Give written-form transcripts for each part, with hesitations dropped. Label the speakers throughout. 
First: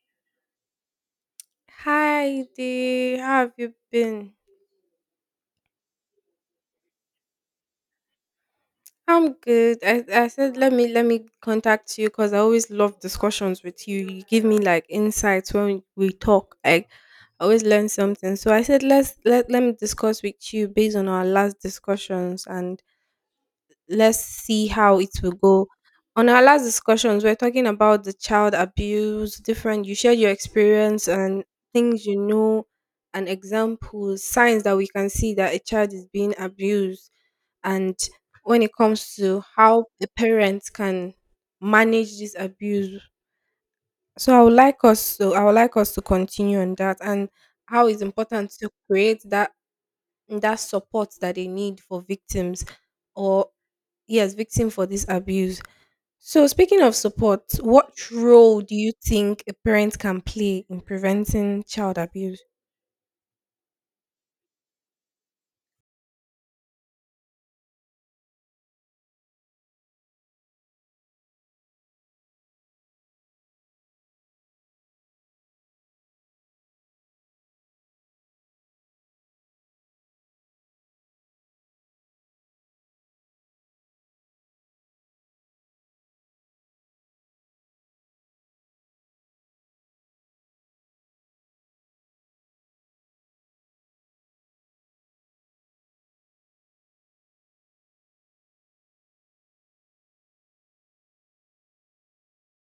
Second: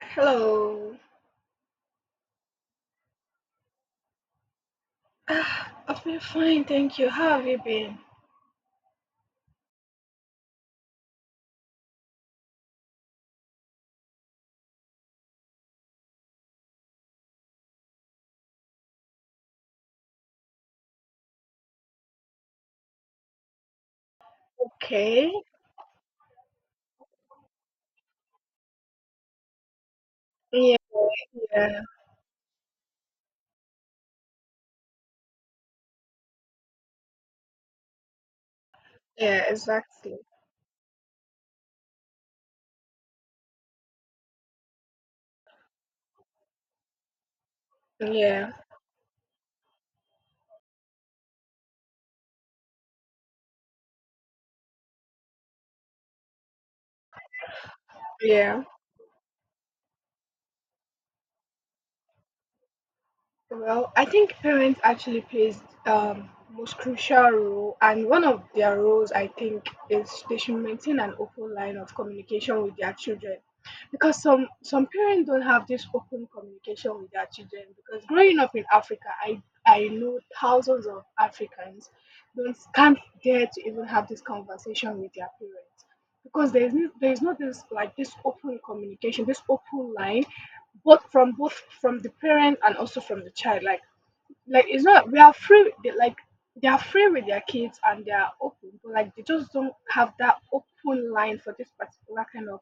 Speaker 1: Hello.
Speaker 2: Hi Dee, how have you been?
Speaker 1: Ah, I've been fine, thank you. How have you been?
Speaker 2: I'm good. I said let me contact you because I always love discussions with you. You give me like insights when we talk. I always learn something. So I said let me discuss with you based on our last discussions and let's see how it
Speaker 1: Okay.
Speaker 2: will go. On our last discussions, we are talking about the child abuse, different, you shared your
Speaker 1: Yeah,
Speaker 2: experience and
Speaker 1: yeah,
Speaker 2: things you know, and examples, signs that we can see that a child is being abused. And when it comes to
Speaker 1: yeah,
Speaker 2: how a
Speaker 1: exactly.
Speaker 2: parent can manage this abuse. So I would like us to I would like us to continue on that and how it's important
Speaker 1: Yeah,
Speaker 2: to create that support that they need for victims or yes, victim for this abuse. So, speaking of support, what role
Speaker 1: yeah.
Speaker 2: do you think a parent can play in preventing child abuse?
Speaker 1: Well, I think parents actually plays most crucial role, and one of their roles, I think, is they should maintain an open line of communication with their children, because some parents don't have this open communication with their children. Because growing up in Africa, I know thousands of Africans don't can't dare to even have this conversation with their parents because there is not this like this open communication, this open line both from the parent and also from the child, like it's not we are free they, like they are free with their kids and they are open, but like they just don't have that open line for this particular kind of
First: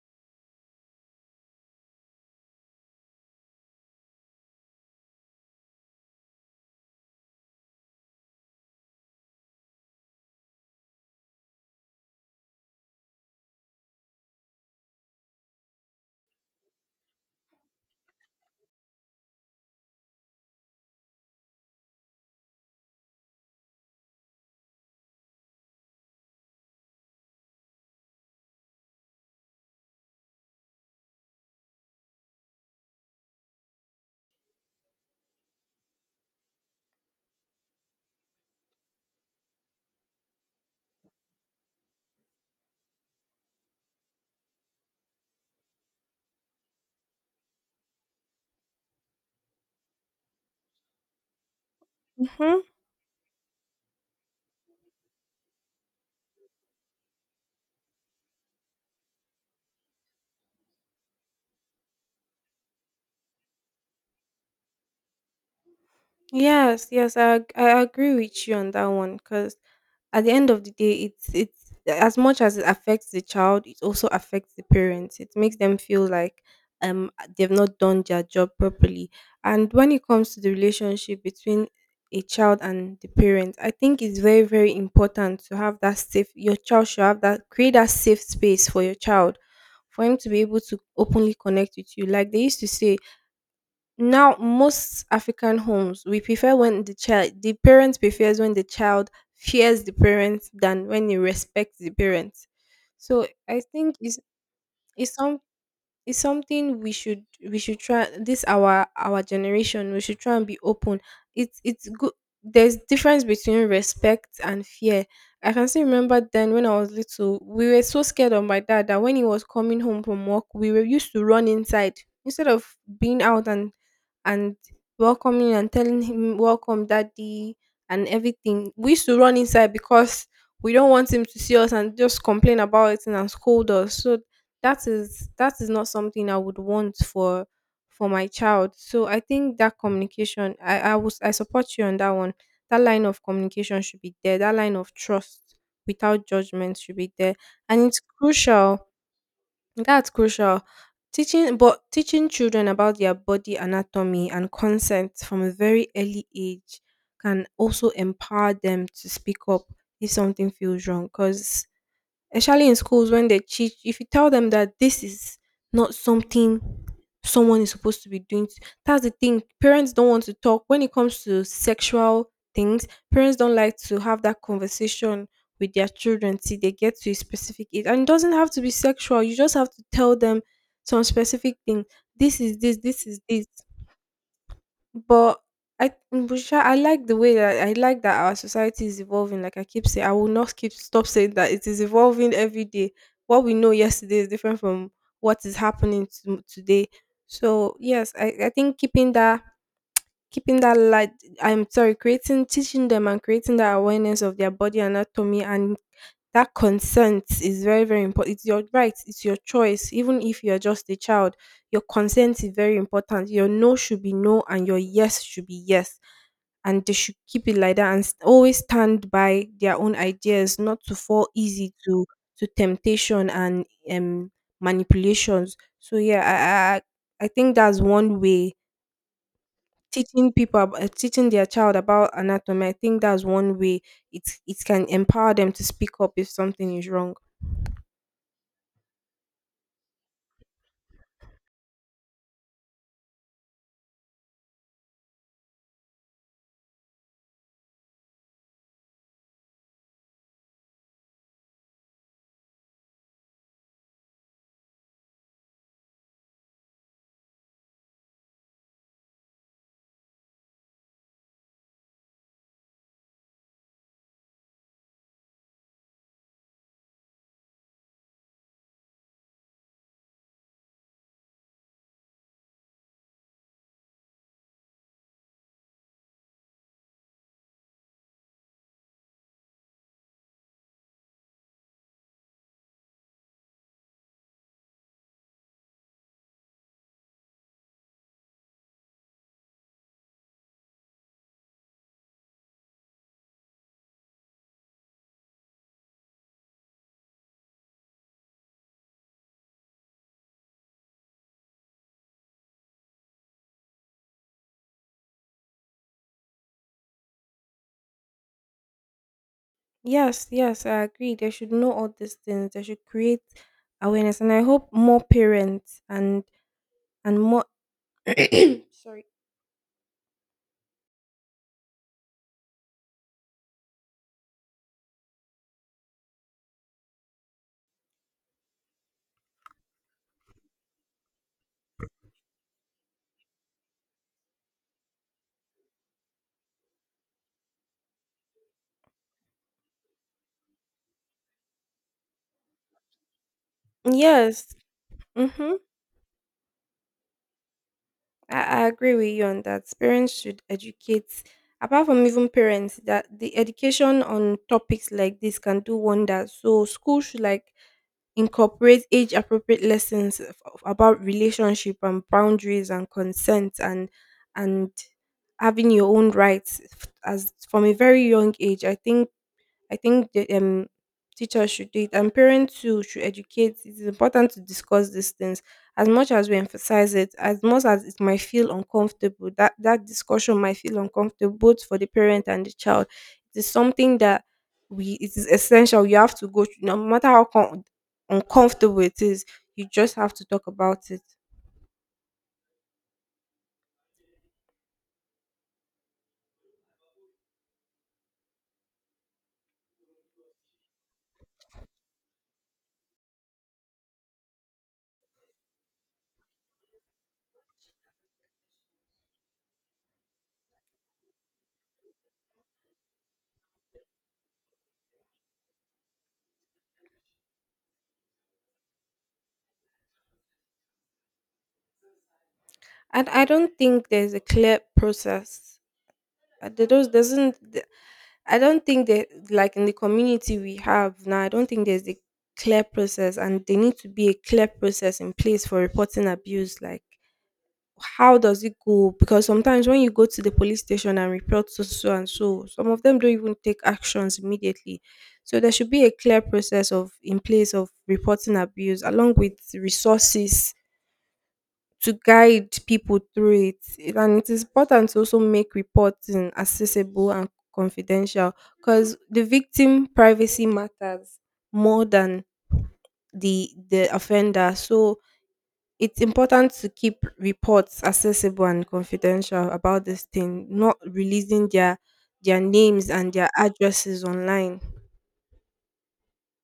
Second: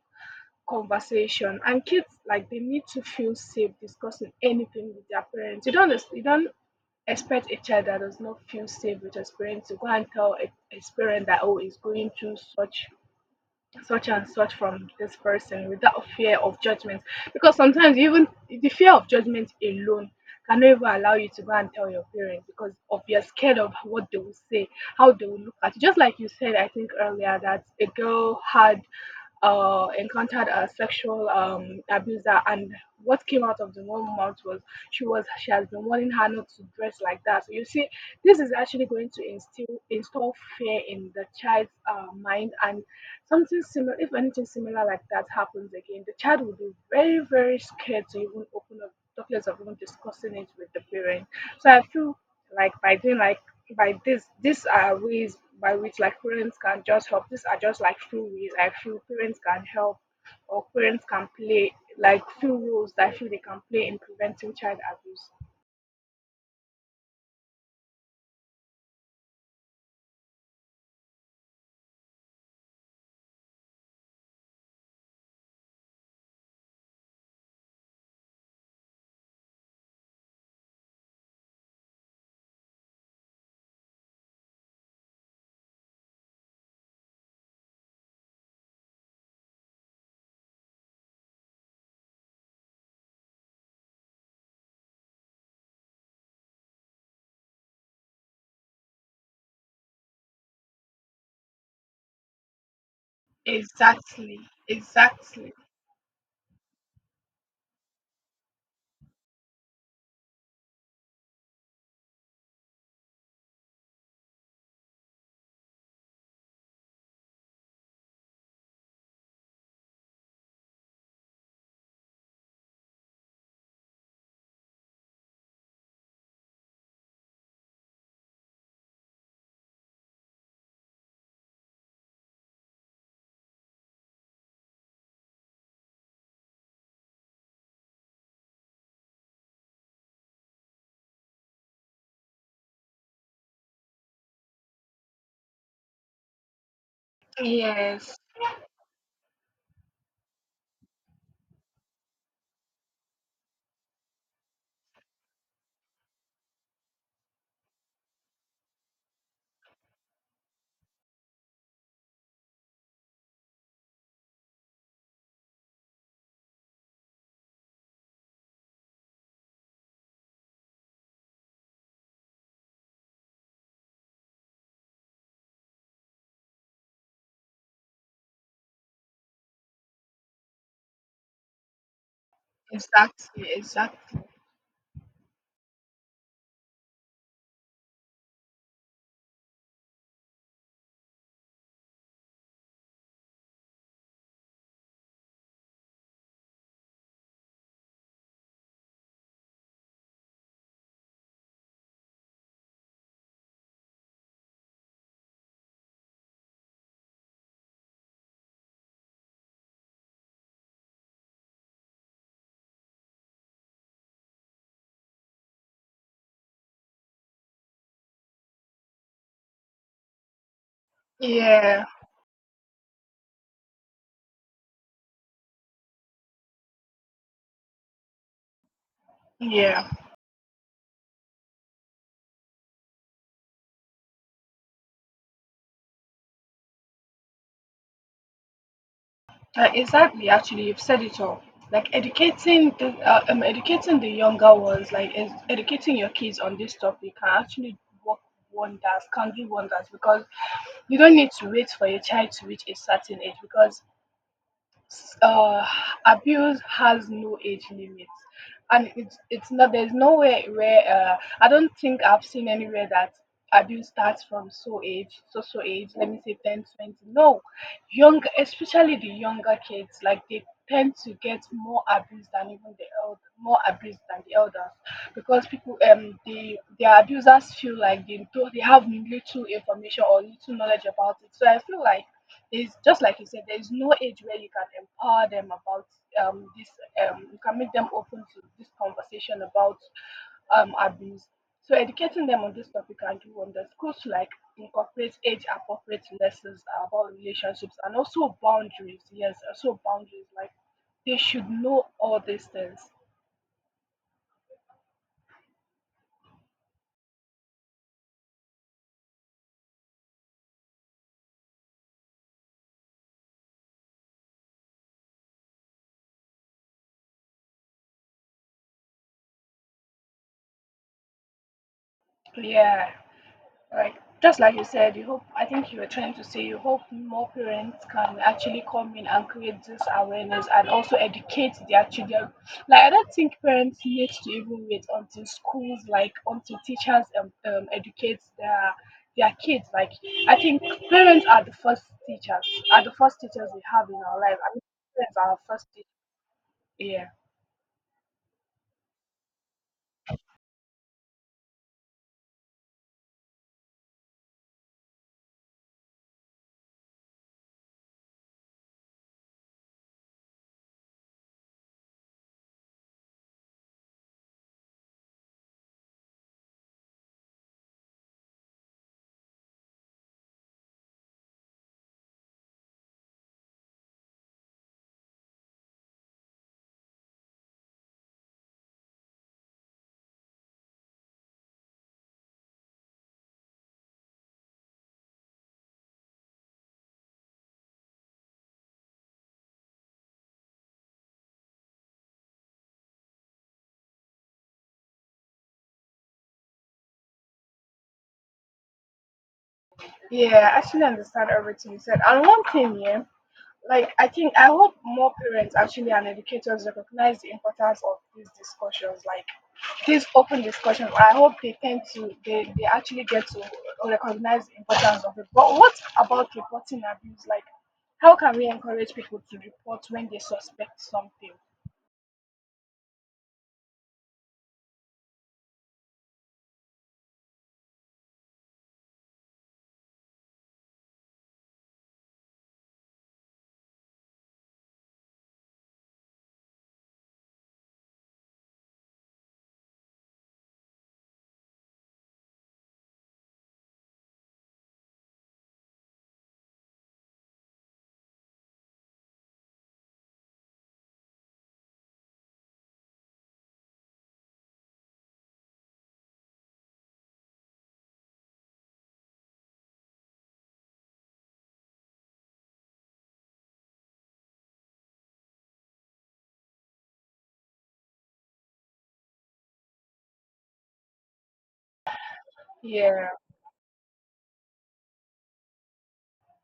Speaker 1: conversation. And kids, like, they need to feel safe discussing anything with their parents. You don't expect a child that does not feel safe with his parents to go and tell his parent that, oh, he's going through such such and such from this person without fear of judgment, because sometimes even the fear of judgment alone cannot even allow you to go and tell your parents because of you're scared of what they will say, how they will look at you. Just like you said, I think earlier, that a girl had encountered a sexual abuser, and what came out of the woman's mouth was she has been warning her not to dress like that. So you see, this is actually going to instill install fear in the child's mind, and something similar, if anything similar like that happens again, the child will be very very scared to even open up, talk, documents of even discussing it with the parent. So I feel
Speaker 2: Mhm.
Speaker 1: like by doing like by this these are ways by which like parents can just help. These are just like few ways I feel parents can help or parents can play, like, few roles that I feel they can play in preventing child abuse.
Speaker 2: Yes, yes, I agree with you on that one because at the end of the day, it's as much as it affects the child, it also affects the parents. It makes them feel like um they've not done their job properly. And when it comes to the relationship between a child and the parent, I think it's very very important to have that safe. Your child should have that create that safe space for your child, for him to be able to openly connect with you. Like they used to say. Now, most African homes, we prefer when the child, the parent prefers when the child fears the parents than when he respects the parents. So I think
Speaker 1: Exactly.
Speaker 2: it's some
Speaker 1: Exactly.
Speaker 2: it's something we should try this our generation we should try and be open it's good there's difference between respect and fear. I can still remember then when I was little, we were so scared of my dad that when he was coming home from work we were used to run inside instead of being out and welcoming and telling him welcome daddy and everything. We used to run inside because we don't want him to see us and just complain about it and scold us. So that is not something I would want for my child. So I think that communication, I support you on that one. That line of communication should be there. That line of trust without judgment should be there, and it's
Speaker 1: Yes.
Speaker 2: crucial. That's crucial. Teaching, but teaching children about their body anatomy and consent from a very early age can also empower them to speak up if something feels wrong. Because especially in schools when they teach, if you tell them that this is not something someone is supposed to be doing, that's the thing. Parents don't want to talk when it comes to sexual things. Parents don't like to have that conversation with their children till they get to a specific age, and it doesn't have to be sexual. You just have to tell them some specific thing, this is this, this is this,
Speaker 1: Exactly. Exactly.
Speaker 2: but I Busha, I like the way that I like that our society is evolving. Like I keep saying, I will not keep stop saying that it is evolving every day. What we know yesterday is different from what is happening to, today. So yes, I think keeping that Keeping that light, I'm sorry, creating, teaching them and creating that awareness of their body anatomy and that consent is very, very important. It's your right, it's your choice. Even if you're just a child, your consent is very important. Your no should be no and your yes should be yes, and they should keep it like that and always stand by their own ideas, not to fall easy
Speaker 1: Yeah.
Speaker 2: to temptation and um manipulations. So yeah, I think that's one way,
Speaker 1: Yeah.
Speaker 2: teaching people about teaching their child about anatomy. I think that's one way it it can empower them to speak up if something is wrong.
Speaker 1: Exactly. Actually, you've said it all. Like educating the younger ones, like educating your kids on this topic, can actually work wonders. Can do wonders, because you don't need to wait for your child to reach a certain age, because s- uh, abuse has no age limit. And it's not, there's nowhere where, I don't think I've seen anywhere that abuse starts from so age, let me say, 10, 20. No, young, especially the younger kids, like, they tend to get more abuse than even the elder, more abuse than the elders, because people, the their abusers feel like they don't they have little information or little knowledge about it. So I feel like it's just like you said, there's no age where you can empower them about um, this, you can make them open to this conversation about abuse. So educating them on this topic can do wonders. Schools should, like, incorporate age-appropriate lessons about relationships and also boundaries. Yes, also boundaries. Like, they should know all these things.
Speaker 2: Yes, yes, I agree, they should know all these things. They should create awareness, and I hope more parents and more sorry.
Speaker 1: Yeah. Right. Just like you said, you hope, I think you were trying to say, you hope more parents can actually come in and create this awareness and also educate their children. Like, I don't think parents need to even wait until schools, like, until teachers educate their kids. Like, I think parents are the first teachers, are the first teachers we have in our life. I
Speaker 2: Yes.
Speaker 1: mean, parents are our
Speaker 2: Mhm.
Speaker 1: first teachers. Yeah.
Speaker 2: I agree with you on that. Parents should educate, apart from even parents, that the education on topics like this can do wonders. So school should like incorporate age appropriate lessons about relationship and boundaries and consent and having your own rights as from a very young age. I think the teachers should do it, and parents too should educate. It's important to discuss these things as much as we emphasize it, as much as it might feel uncomfortable. That that discussion might feel uncomfortable both for the parent and the child. It is something that we it is essential. You have to go through, no matter how uncomfortable it is. You just have to talk about it.
Speaker 1: Yeah, I actually understand everything you said. And one thing, yeah, like, I think I hope more parents actually and educators recognize the importance of these discussions, like these open discussions. I hope they tend to, they actually get to recognize the importance of it. But what about reporting abuse? Like, how can we encourage people to report when they suspect something?
Speaker 2: And I don't think there's a clear process. There does- doesn't. I don't think that like in the community we have now, I don't think there's a clear process, and there need to be a clear process in place for reporting abuse. Like how does it go? Because sometimes when you go to the police station and report so so so, and so, some of them don't even take actions immediately. So there should be a clear process of in place of reporting abuse along with resources to guide people through it. And it is important to also make reporting accessible and confidential, because the victim privacy matters more than the offender. So it's important to keep reports accessible and confidential about this thing, not releasing their names
Speaker 1: Yeah.
Speaker 2: and their addresses online.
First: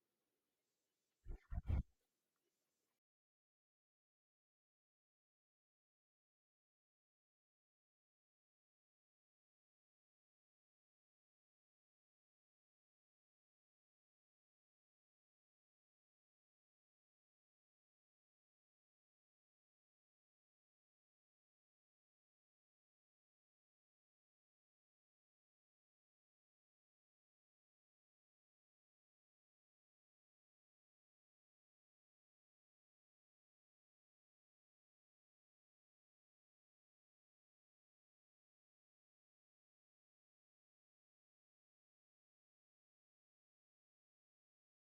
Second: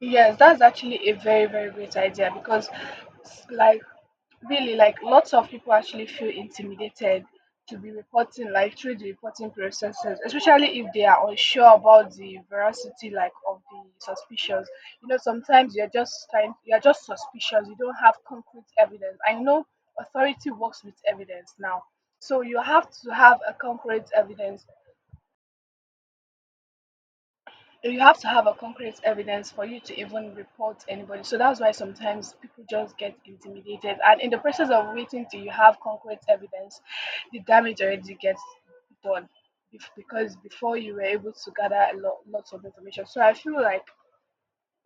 Speaker 1: Yes, that's actually a very very great idea, because, like, really, like, lots of people actually feel intimidated to be reporting, like, through the reporting processes, especially if they are unsure about the veracity, like, of the suspicions. You know, sometimes you're just trying you're just suspicious, you don't have concrete evidence. I know authority works with evidence now, so you have to have a concrete evidence. You have to have a concrete evidence for you to even report anybody. So that's why sometimes people just get intimidated. And in the process of waiting till you have concrete evidence, the damage already gets done, because before you were able to gather lots of information. So I feel like,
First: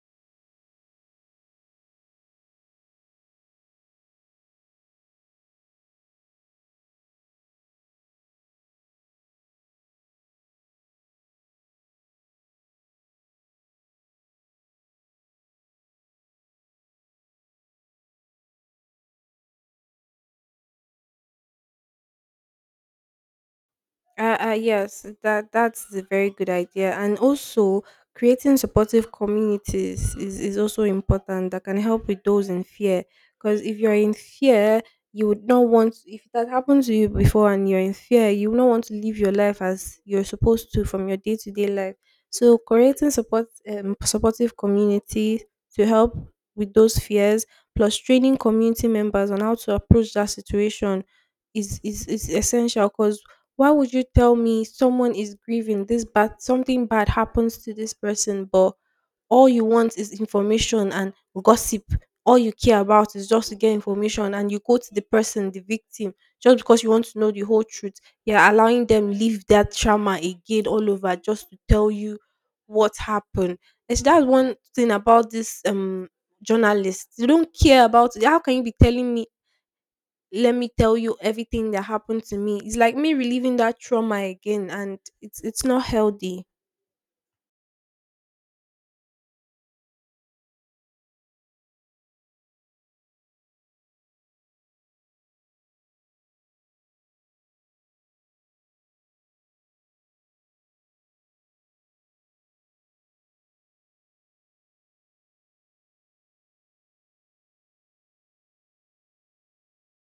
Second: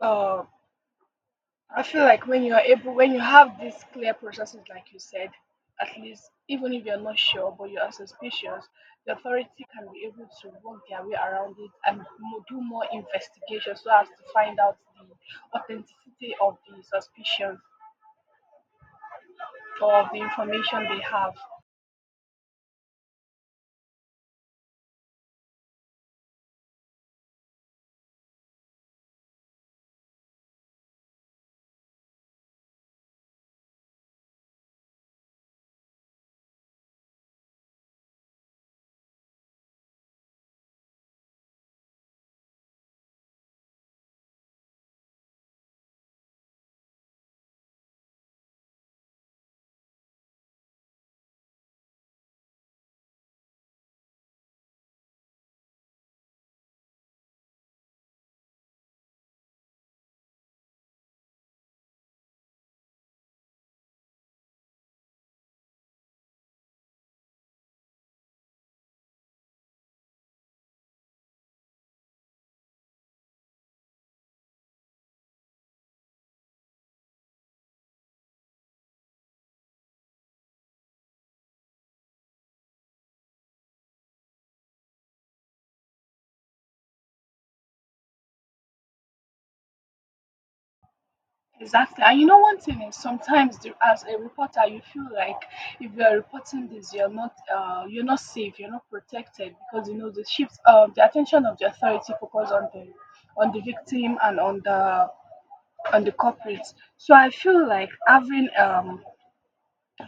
Speaker 1: um I feel like when you are able, when you have these clear processes, like you said, at least even if you're not sure but you are suspicious, the authority can be able to work their way around it, and do more investigation so as to find out the authenticity of the suspicion or of the information they have.
Speaker 2: Yes, that that's a very good idea, and also creating supportive communities is also important that can help with those in fear. Because if you're in fear, you would not want, if that happened to you before and you're in fear, you would not want to live your life as you're supposed to from your day to day life. So creating supportive communities to help with those fears, plus training community members on how to approach that situation is essential. Because why would you tell me someone is grieving? This bad, something bad happens to this person, but all you want is information and gossip. All you care about is just to get information, and you go to the person, the victim, just because you want to know the whole truth. You're allowing them live that trauma again all over just to tell you what happened. And so that's one thing about this journalist. They don't care about how can you be telling me let me tell you everything that happened to me. It's like me reliving that trauma again, and it's not healthy.
Speaker 1: Exactly. And you know, one thing is sometimes, the, as a reporter, you feel like if you are reporting this, you're not safe, you're not protected, because you know the shifts, the attention of the authority focus on the victim and on the culprits. So I feel like having,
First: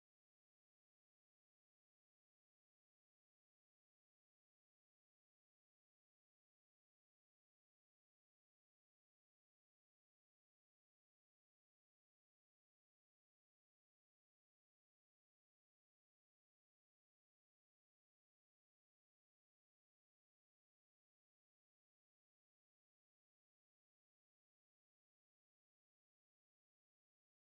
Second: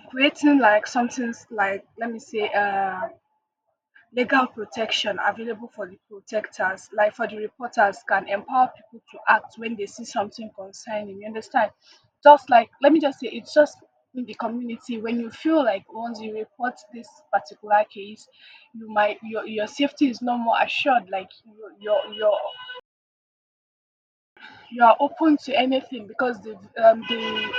Speaker 1: creating like something, like, let me say, legal protection available for the protectors, like for the reporters, can empower people to act when they see something concerning. You understand? Just like, let me just say, it's just in the community, when you feel like once you report this particular case, you might, your safety is no more assured. Like you you you are open to anything, because the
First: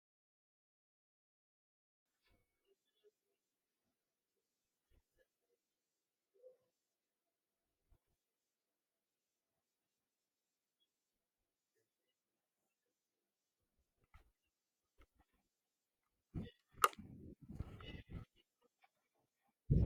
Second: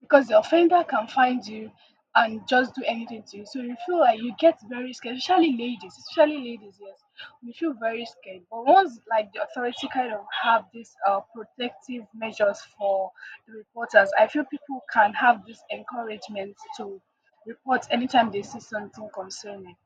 Speaker 1: because the offender can find you and just do anything to you. So you feel like you get very scared, especially ladies, yes. We feel very scared. But once, like, the authority kind of have these protective measures for the reporters, I feel people can have this encouragement to report anytime they see something concerning.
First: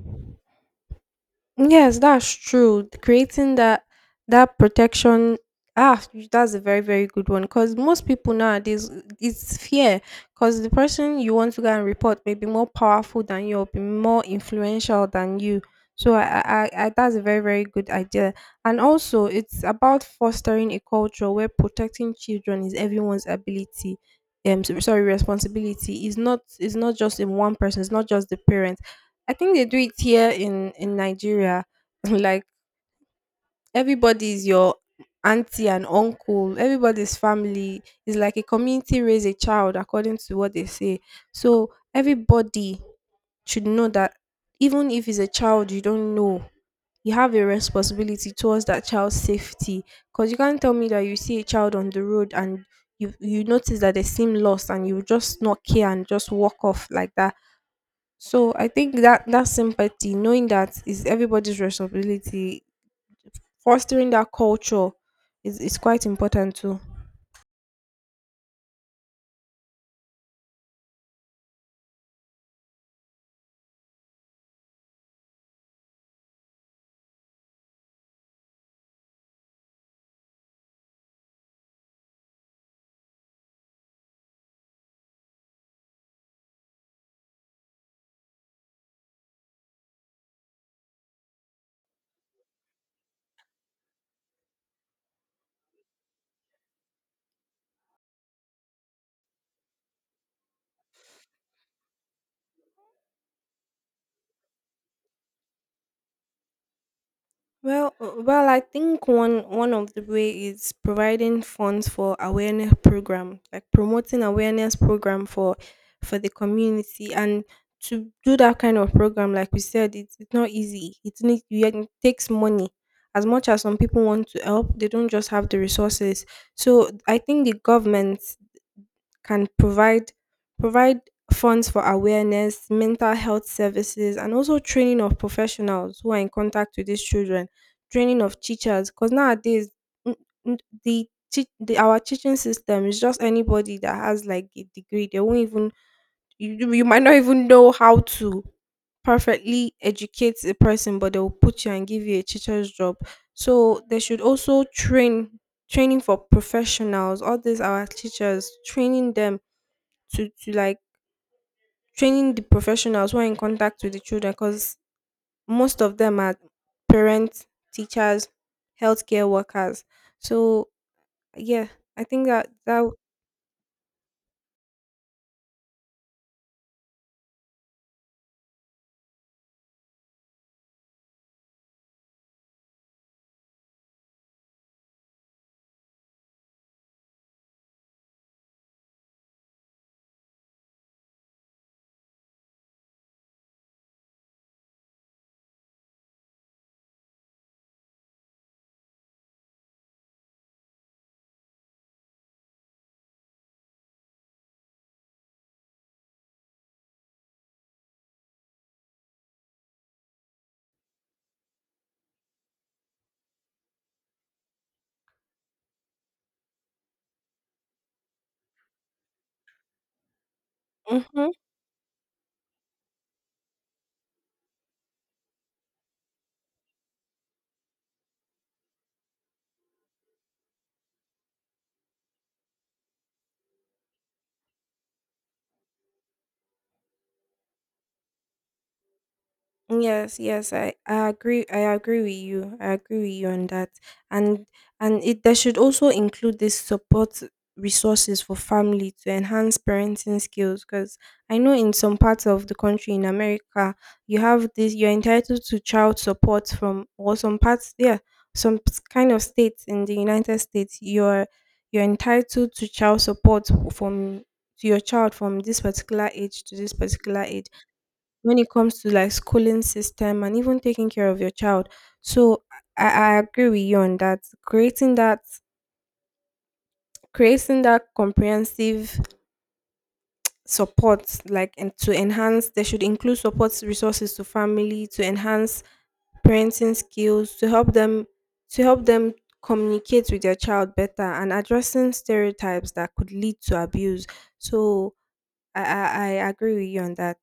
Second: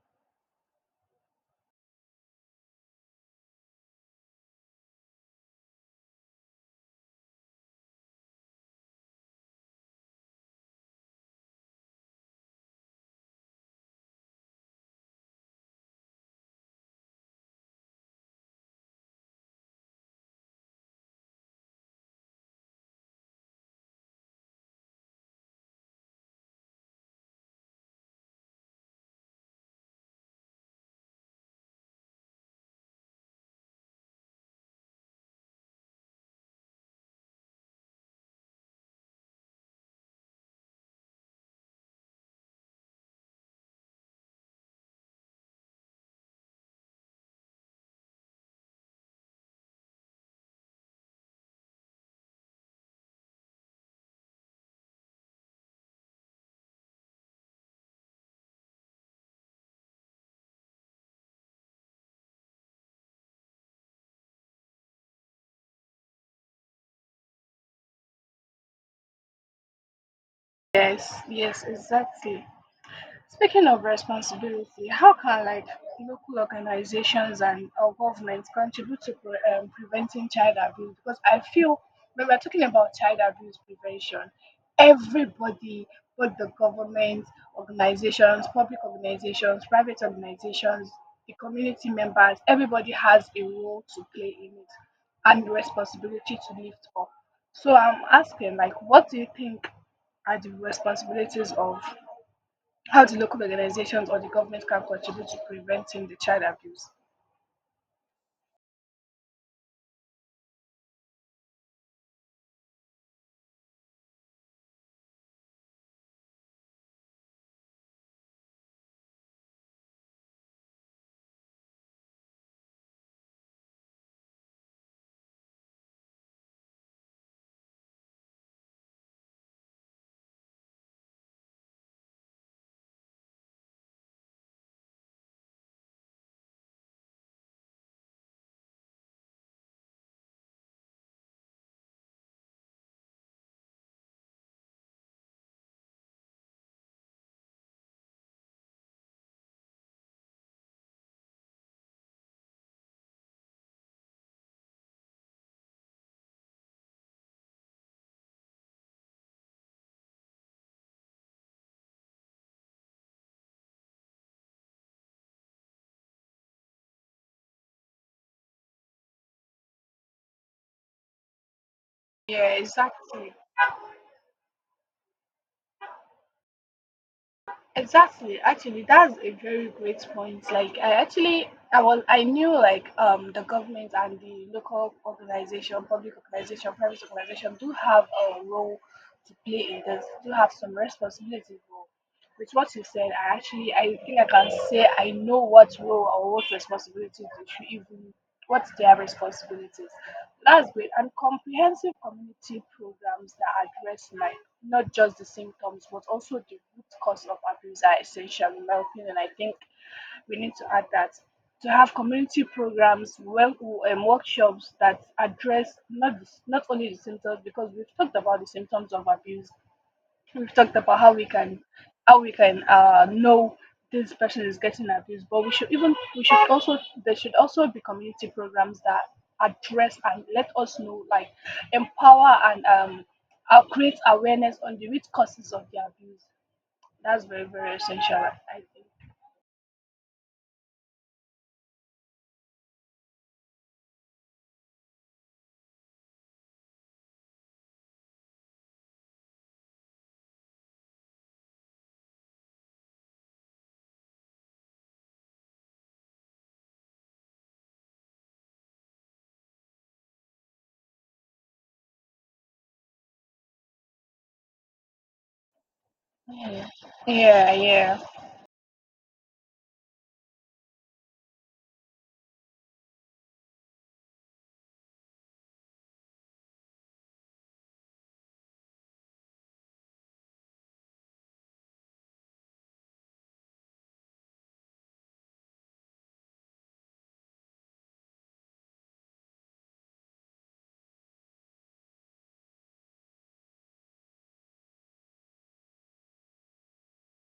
Speaker 2: Yes, that's true. Creating that that protection ah, that's a very very good one, because most people nowadays, it's fear, because the person you want to go and report may be more powerful than you or be more influential than you. So I that's a very very good idea. And also it's about fostering a culture where protecting children is everyone's ability. Sorry, responsibility is not just in one person. It's not just the parent. I think they do it here in Nigeria. Like everybody is your auntie and uncle. Everybody's family is like a community, raise a child according to what they say. So everybody should know that even if it's a child you don't know, you have a responsibility towards that child's safety. Because you can't tell me that you see a child on the road and you notice that they seem lost and you just not care and just walk off like that. So I think that that sympathy, knowing that is everybody's responsibility, fostering that culture is quite important too.
Speaker 1: Yes, yes, exactly. Speaking of responsibility, how can, like, local organizations and our government contribute to preventing child abuse? Because I feel when we're talking about child abuse prevention, everybody, both the government, organizations, public organizations, private organizations, the community members, everybody has a role to play in it and responsibility to lift up. So I'm asking, like, what do you think are the responsibilities of, how do local organizations or the government can contribute to preventing the child abuse?
Speaker 2: Well, I think one of the way is providing funds for awareness program, like promoting awareness program for the community, and to do that kind of program, like we said, it's not easy. It needs you. It takes money. As much as some people want to help, they don't just have the resources. So I think the government can provide funds for awareness, mental health services, and also training of professionals who are in contact with these children, training of teachers. Because nowadays, n- n- the, teach the our teaching system is just anybody that has like a degree. They won't even you might not even know how to perfectly educate a person, but they will put you and give you a teacher's job. So they should also training for professionals. All these our teachers, training them to like training the professionals who are in contact with the children, because most of them are parents, teachers, healthcare workers. So yeah, I think that
Speaker 1: Yeah,
Speaker 2: that.
Speaker 1: exactly. Exactly. Actually, that's a very great point. Like, I actually, I knew, like, the government and the local organization, public organization, private organization do have a role to play in this. Do have some responsibility role. With what you said, I actually, I think I can say I know what role or what responsibilities they should even, what their responsibilities. That's great. And comprehensive community programs that address, like, not just the symptoms but also the root cause of abuse are essential, in my opinion. I think we need to add that, to have community programs, well, workshops that address not only the symptoms, because we've talked about the symptoms of abuse, we've talked about how we
Speaker 2: Mhm.
Speaker 1: can, know this person is getting abused, but we should also, there should also be community programs that address and let us know, like, empower and create awareness on the root causes of the abuse. That's very very essential, I think.
Speaker 2: Yes, yes, I agree. I agree with you on that. And and it there should also include this support resources for family to enhance parenting skills. Because I know in some parts of the country in America, you have this. You're entitled to child support from or some parts. Yeah, some kind of states in the United States, you're entitled to child support from to your child from this particular age to
Speaker 1: Yeah.
Speaker 2: this particular age,
Speaker 1: Yeah, yeah.
Speaker 2: when it comes to like schooling system and even taking care of your child. So I, I agree with you on that. Creating that Creating that comprehensive support like, and to enhance they should include support resources to family to enhance parenting skills to help them communicate with their child better, and addressing stereotypes that could lead to abuse. So I agree with you on that.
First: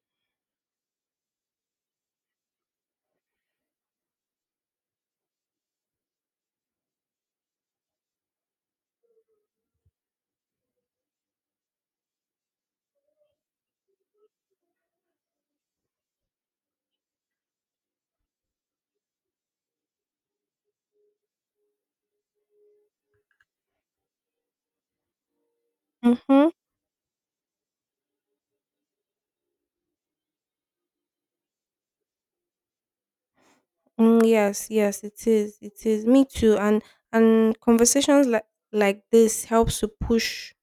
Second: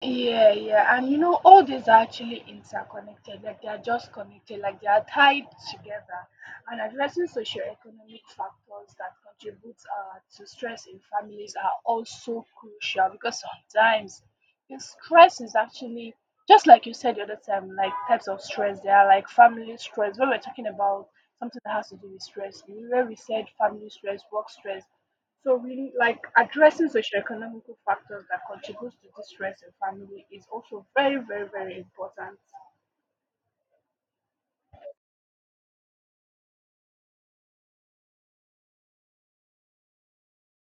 Speaker 1: Yeah, yeah, and you know, all these are actually interconnected, like, they are just connected, like, they are tied together. And addressing socioeconomic factors that contribute to stress in families are also crucial, because sometimes the stress is actually, just like you said the other time, like, types of stress. There are, like, family stress. When we're talking about something that has to do with stress, where we said family stress, work stress, so really, like,
Speaker 2: Hmm.
Speaker 1: addressing socioeconomic factors that contributes to distress in family is also very, very, very important.
Speaker 2: Mm, yes, yes, it is. It is. Me too. And conversations like this helps to push.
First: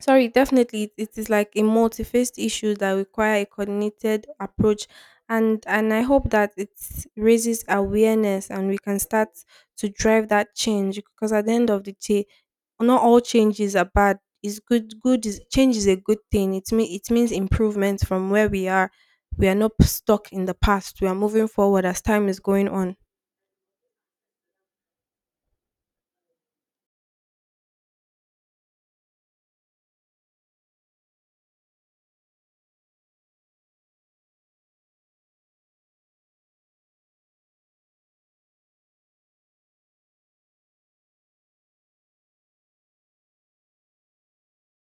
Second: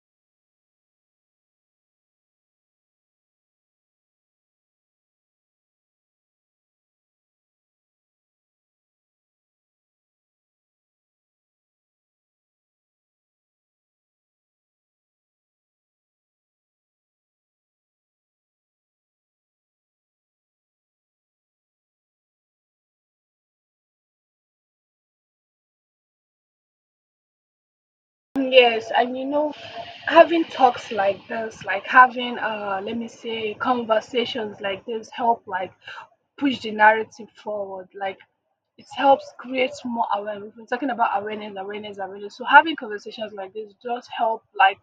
Speaker 2: Sorry, definitely, it is like a multi-faced issue that require a coordinated approach, and I hope that it raises awareness and we can start to drive that change. Because at the end of the day, not all changes are bad. It's good. Good is Change is a good thing. It mean it means improvement from where we are. We are not stuck in the past. We are moving forward as time is going on.
Speaker 1: Yes, and you know, having talks like this, like having, let me say, conversations like this help, like, push the narrative forward. Like, it helps create more awareness. We've been talking about awareness, awareness, awareness. So having conversations like this just help like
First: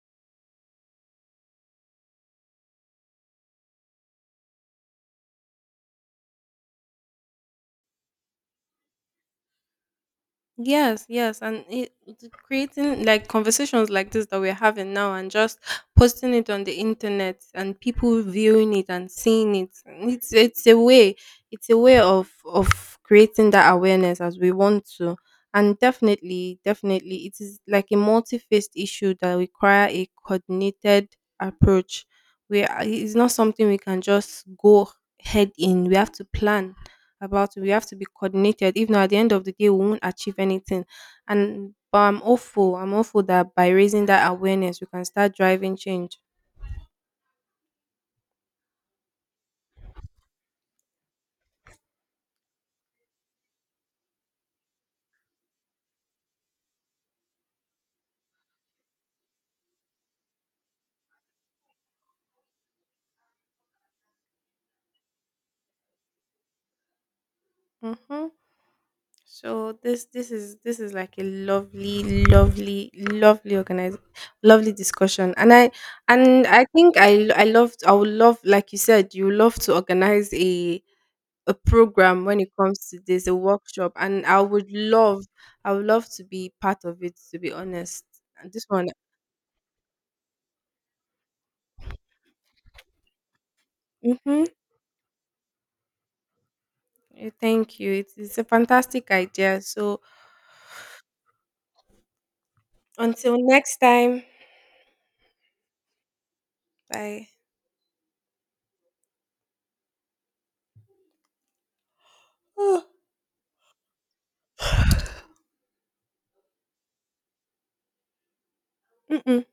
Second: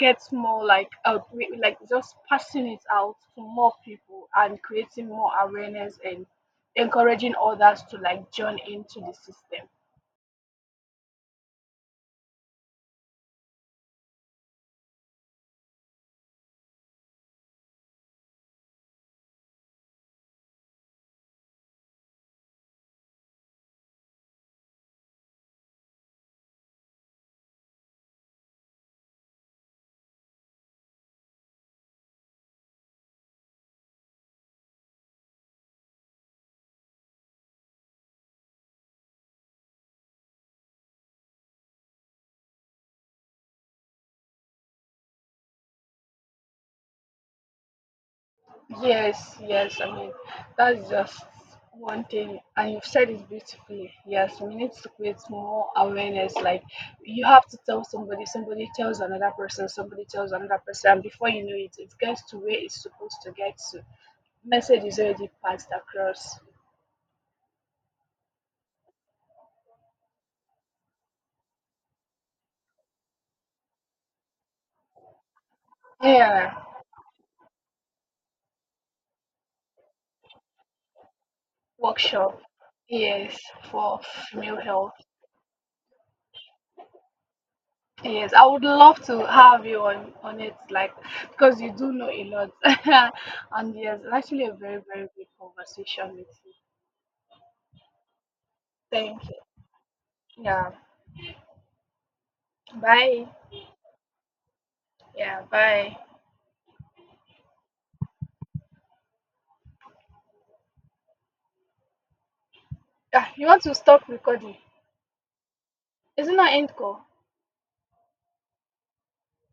Speaker 1: gets more like out, like just passing it out to more people and creating more awareness and encouraging others to like join into the system.
Speaker 2: Yes, yes, and the creating like conversations like this that we're having now, and just posting it on the internet, and people viewing it and seeing it. And it's a way, it's a way of creating that awareness as we want to, and definitely, definitely, it is like a multi-faced issue that require a coordinated approach. It's not something we can just go head in. We have to plan about it. We have to be coordinated. If not, at the end of the day, we won't achieve anything. And but I'm hopeful. I'm hopeful that by raising that awareness, we can start driving change.
Speaker 1: Yes, yes, I mean, that's just one thing, and you've said it beautifully. Yes, we need to create more awareness. Like, you have to tell somebody, somebody tells another person, somebody tells another person, and before you know it, it gets to where it's supposed to get to. Message is already passed across.
Speaker 2: Mm-hmm. So this is like a lovely, lovely, lovely organized, lovely discussion. And
Speaker 1: Yeah.
Speaker 2: I think I loved. I would love, like you said, you love to organize a program when
Speaker 1: Workshop.
Speaker 2: it comes to this, a
Speaker 1: Yes,
Speaker 2: workshop,
Speaker 1: for
Speaker 2: and I
Speaker 1: female
Speaker 2: would
Speaker 1: health.
Speaker 2: love. I would love to be part of it, to be honest.
Speaker 1: Yes, I
Speaker 2: And
Speaker 1: would
Speaker 2: This one.
Speaker 1: love to have you on it, like, because you do know a lot, and yes, it's actually
Speaker 2: Mm-hmm.
Speaker 1: a very very good conversation with you.
Speaker 2: Yeah, thank you. It's a fantastic
Speaker 1: Thank you.
Speaker 2: idea. So
Speaker 1: Yeah. Bye.
Speaker 2: until next time,
Speaker 1: Yeah. Bye.
Speaker 2: bye. Oh,
Speaker 1: Ah, you want to stop recording? Isn't that end call?
Speaker 2: mm-mm.